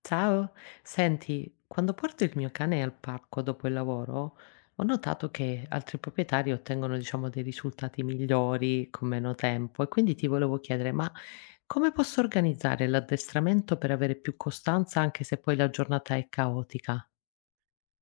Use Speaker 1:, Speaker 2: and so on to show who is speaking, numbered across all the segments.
Speaker 1: Ciao, senti, quando porto il mio cane al parco dopo il lavoro, ho notato che altri proprietari ottengono, diciamo, dei risultati migliori con meno tempo e quindi ti volevo chiedere, ma come posso organizzare l'addestramento per avere più costanza anche se poi la giornata è caotica?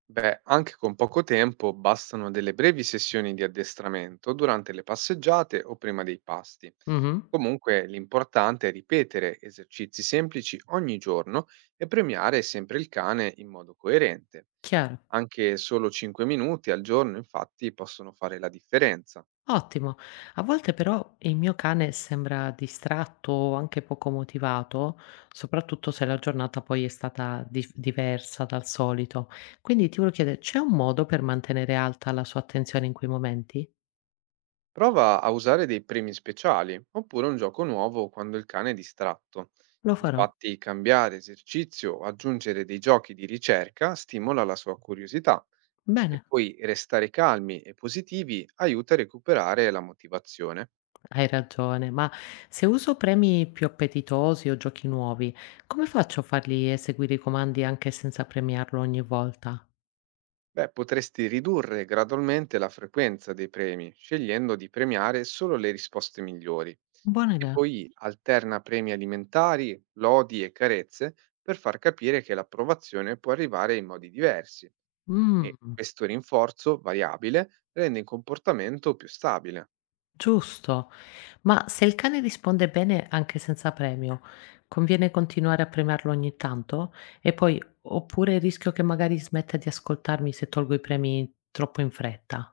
Speaker 2: Beh, anche con poco tempo bastano delle brevi sessioni di addestramento durante le passeggiate o prima dei pasti.
Speaker 1: Mhm,
Speaker 2: Comunque l'importante è ripetere esercizi semplici ogni giorno e premiare sempre il cane in modo coerente.
Speaker 1: chiaro.
Speaker 2: Anche solo 5 minuti al giorno infatti possono fare la differenza.
Speaker 1: Ottimo. A volte però il mio cane sembra distratto o anche poco motivato, soprattutto se la giornata poi è stata diversa dal solito. Quindi ti volevo chiedere, c'è un modo per mantenere alta la sua attenzione in quei momenti?
Speaker 2: Prova a usare dei premi speciali oppure un gioco nuovo quando il cane è distratto.
Speaker 1: Lo farò.
Speaker 2: Infatti, cambiare esercizio o aggiungere dei giochi di ricerca stimola la sua curiosità e
Speaker 1: Bene,
Speaker 2: poi restare calmi e positivi aiuta a recuperare la motivazione.
Speaker 1: hai ragione, ma se uso premi più appetitosi o giochi nuovi, come faccio a fargli eseguire i comandi anche senza premiarlo ogni volta?
Speaker 2: Beh, potresti ridurre gradualmente la frequenza dei premi, scegliendo di premiare solo le risposte migliori.
Speaker 1: Buona
Speaker 2: E
Speaker 1: idea.
Speaker 2: poi alterna premi alimentari, lodi e carezze per far capire che l'approvazione può arrivare in modi diversi e
Speaker 1: Mm.
Speaker 2: questo rinforzo variabile rende il comportamento più stabile.
Speaker 1: Giusto, ma se il cane risponde bene anche senza premio, conviene continuare a premiarlo ogni tanto? E poi, oppure rischio che magari smetta di ascoltarmi se tolgo i premi troppo in fretta?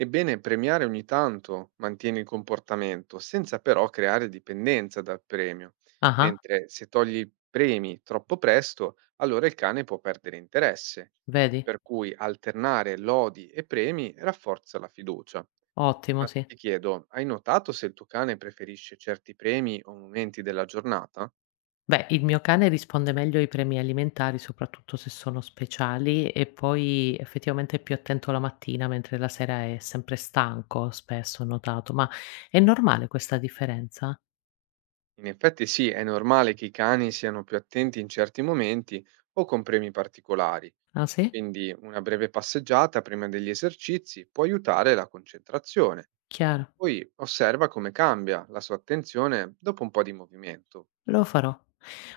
Speaker 2: Ebbene, premiare ogni tanto mantiene il comportamento, senza però creare dipendenza dal premio,
Speaker 1: Ah,
Speaker 2: mentre se togli i premi troppo presto, allora il cane può perdere interesse.
Speaker 1: vedi?
Speaker 2: Per cui alternare lodi e premi rafforza la fiducia.
Speaker 1: Ottimo,
Speaker 2: Ma
Speaker 1: sì.
Speaker 2: ti chiedo, hai notato se il tuo cane preferisce certi premi o momenti della giornata?
Speaker 1: Beh, il mio cane risponde meglio ai premi alimentari, soprattutto se sono speciali, e poi effettivamente è più attento la mattina, mentre la sera è sempre stanco, spesso ho notato, ma è normale questa differenza?
Speaker 2: In effetti sì, è normale che i cani siano più attenti in certi momenti o con premi particolari.
Speaker 1: Ah sì?
Speaker 2: Quindi una breve passeggiata prima degli esercizi può aiutare la concentrazione.
Speaker 1: Chiaro,
Speaker 2: Poi osserva come cambia la sua attenzione dopo un po' di movimento.
Speaker 1: lo farò.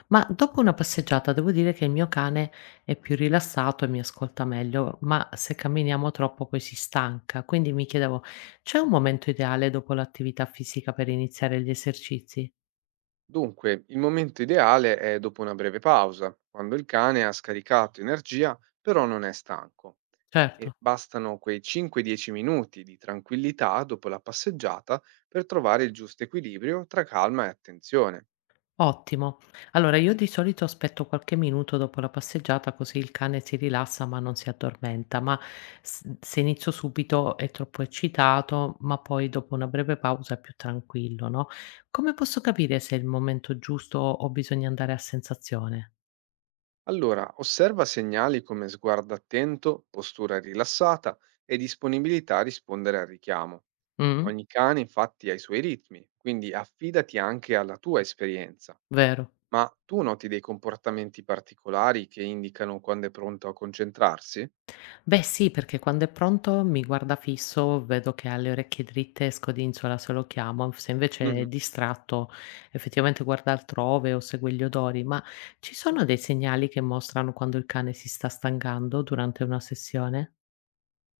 Speaker 1: Ma dopo una passeggiata devo dire che il mio cane è più rilassato e mi ascolta meglio, ma se camminiamo troppo poi si stanca. Quindi mi chiedevo, c'è un momento ideale dopo l'attività fisica per iniziare gli esercizi?
Speaker 2: Dunque, il momento ideale è dopo una breve pausa, quando il cane ha scaricato energia però non è stanco.
Speaker 1: Certo.
Speaker 2: E bastano quei 5-10 minuti di tranquillità dopo la passeggiata per trovare il giusto equilibrio tra calma e attenzione.
Speaker 1: Ottimo. Allora io di solito aspetto qualche minuto dopo la passeggiata così il cane si rilassa ma non si addormenta, ma se inizio subito è troppo eccitato, ma poi dopo una breve pausa è più tranquillo, no? Come posso capire se è il momento giusto o bisogna andare a sensazione?
Speaker 2: Allora, osserva segnali come sguardo attento, postura rilassata e disponibilità a rispondere al richiamo.
Speaker 1: Mm?
Speaker 2: Ogni cane infatti ha i suoi ritmi, quindi affidati anche alla tua esperienza.
Speaker 1: Vero.
Speaker 2: Ma tu noti dei comportamenti particolari che indicano quando è pronto a concentrarsi?
Speaker 1: Beh sì, perché quando è pronto mi guarda fisso, vedo che ha le orecchie dritte, scodinzola se lo chiamo, se invece è
Speaker 2: Mhm.
Speaker 1: distratto effettivamente guarda altrove o segue gli odori, ma ci sono dei segnali che mostrano quando il cane si sta stancando durante una sessione?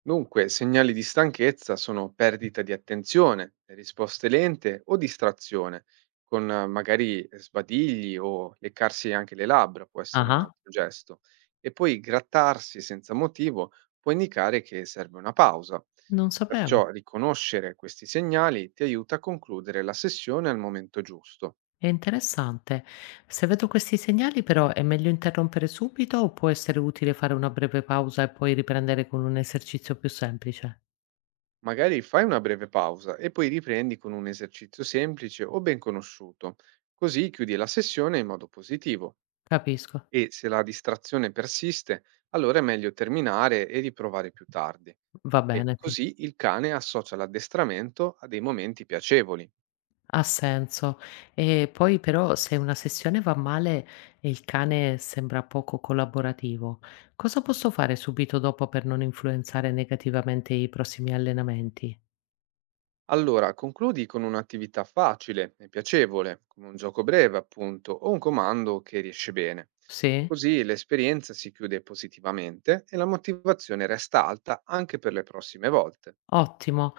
Speaker 2: Dunque, segnali di stanchezza sono perdita di attenzione, risposte lente o distrazione, con magari sbadigli o leccarsi anche le labbra, può essere un
Speaker 1: Ah,
Speaker 2: altro gesto. E poi grattarsi senza motivo può indicare che serve una pausa.
Speaker 1: non sapevo.
Speaker 2: Perciò riconoscere questi segnali ti aiuta a concludere la sessione al momento giusto.
Speaker 1: È interessante. Se vedo questi segnali però è meglio interrompere subito o può essere utile fare una breve pausa e poi riprendere con un esercizio più semplice?
Speaker 2: Magari fai una breve pausa e poi riprendi con un esercizio semplice o ben conosciuto, così chiudi la sessione in modo positivo.
Speaker 1: Capisco.
Speaker 2: E se la distrazione persiste, allora è meglio terminare e riprovare più tardi.
Speaker 1: Va
Speaker 2: E
Speaker 1: bene, sì.
Speaker 2: così il cane associa l'addestramento a dei momenti piacevoli.
Speaker 1: Ha senso. E poi però se una sessione va male e il cane sembra poco collaborativo, cosa posso fare subito dopo per non influenzare negativamente i prossimi allenamenti?
Speaker 2: Allora, concludi con un'attività facile e piacevole, come un gioco breve, appunto, o un comando che riesce bene.
Speaker 1: Sì?
Speaker 2: Così l'esperienza si chiude positivamente e la motivazione resta alta anche per le prossime volte.
Speaker 1: Ottimo.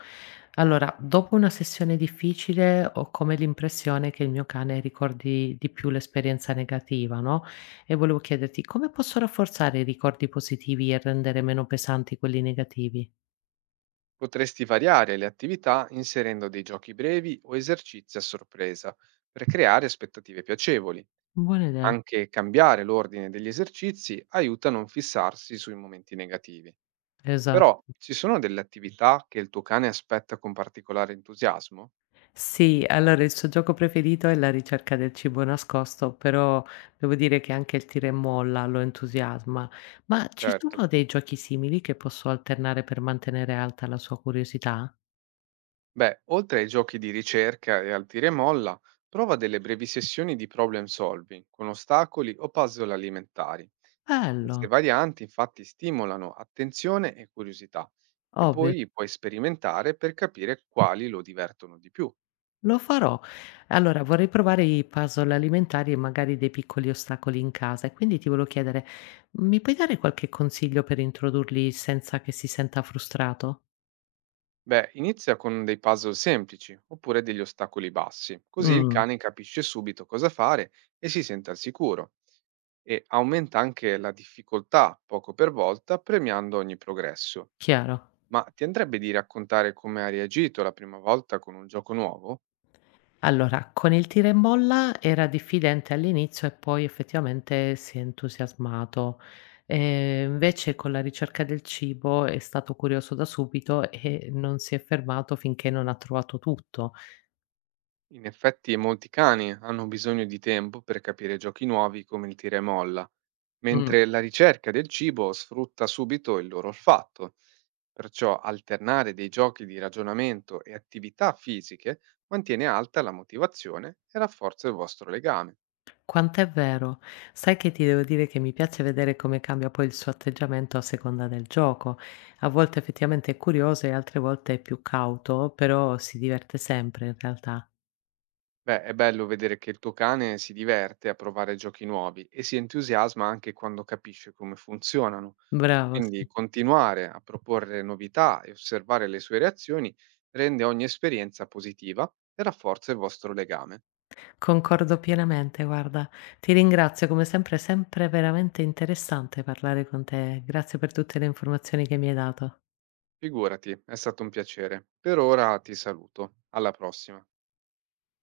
Speaker 1: Allora, dopo una sessione difficile ho come l'impressione che il mio cane ricordi di più l'esperienza negativa, no? E volevo chiederti come posso rafforzare i ricordi positivi e rendere meno pesanti quelli negativi?
Speaker 2: Potresti variare le attività inserendo dei giochi brevi o esercizi a sorpresa per creare aspettative piacevoli.
Speaker 1: Buona idea.
Speaker 2: Anche cambiare l'ordine degli esercizi aiuta a non fissarsi sui momenti negativi. Però
Speaker 1: Esatto.
Speaker 2: ci sono delle attività che il tuo cane aspetta con particolare entusiasmo?
Speaker 1: Sì, allora il suo gioco preferito è la ricerca del cibo nascosto, però devo dire che anche il tira e molla lo entusiasma. Ma ci
Speaker 2: Certo.
Speaker 1: sono dei giochi simili che posso alternare per mantenere alta la sua curiosità?
Speaker 2: Beh, oltre ai giochi di ricerca e al tira e molla, prova delle brevi sessioni di problem solving con ostacoli o puzzle alimentari.
Speaker 1: Bello,
Speaker 2: Queste varianti infatti stimolano attenzione e curiosità e
Speaker 1: ovvio,
Speaker 2: poi puoi sperimentare per capire quali lo divertono di più.
Speaker 1: lo farò. Allora, vorrei provare i puzzle alimentari e magari dei piccoli ostacoli in casa e quindi ti volevo chiedere, mi puoi dare qualche consiglio per introdurli senza che si senta frustrato?
Speaker 2: Beh, inizia con dei puzzle semplici oppure degli ostacoli bassi, così il
Speaker 1: Mm,
Speaker 2: cane capisce subito cosa fare e si sente al sicuro. E aumenta anche la difficoltà poco per volta, premiando ogni progresso.
Speaker 1: chiaro.
Speaker 2: Ma ti andrebbe di raccontare come ha reagito la prima volta con un gioco nuovo?
Speaker 1: Allora, con il tira e molla era diffidente all'inizio e poi effettivamente si è entusiasmato. Invece con la ricerca del cibo è stato curioso da subito e non si è fermato finché non ha trovato tutto.
Speaker 2: In effetti molti cani hanno bisogno di tempo per capire giochi nuovi come il tira e molla,
Speaker 1: Mh.
Speaker 2: mentre la ricerca del cibo sfrutta subito il loro olfatto. Perciò alternare dei giochi di ragionamento e attività fisiche mantiene alta la motivazione e rafforza il vostro legame.
Speaker 1: Quant'è vero. Sai che ti devo dire che mi piace vedere come cambia poi il suo atteggiamento a seconda del gioco. A volte effettivamente è curioso e altre volte è più cauto, però si diverte sempre in realtà.
Speaker 2: Beh, è bello vedere che il tuo cane si diverte a provare giochi nuovi e si entusiasma anche quando capisce come funzionano.
Speaker 1: Bravo, sì.
Speaker 2: Quindi continuare a proporre novità e osservare le sue reazioni rende ogni esperienza positiva e rafforza il vostro legame.
Speaker 1: Concordo pienamente, guarda. Ti ringrazio come sempre, è sempre veramente interessante parlare con te. Grazie per tutte le informazioni che mi hai dato.
Speaker 2: Figurati, è stato un piacere. Per ora ti saluto. Alla prossima.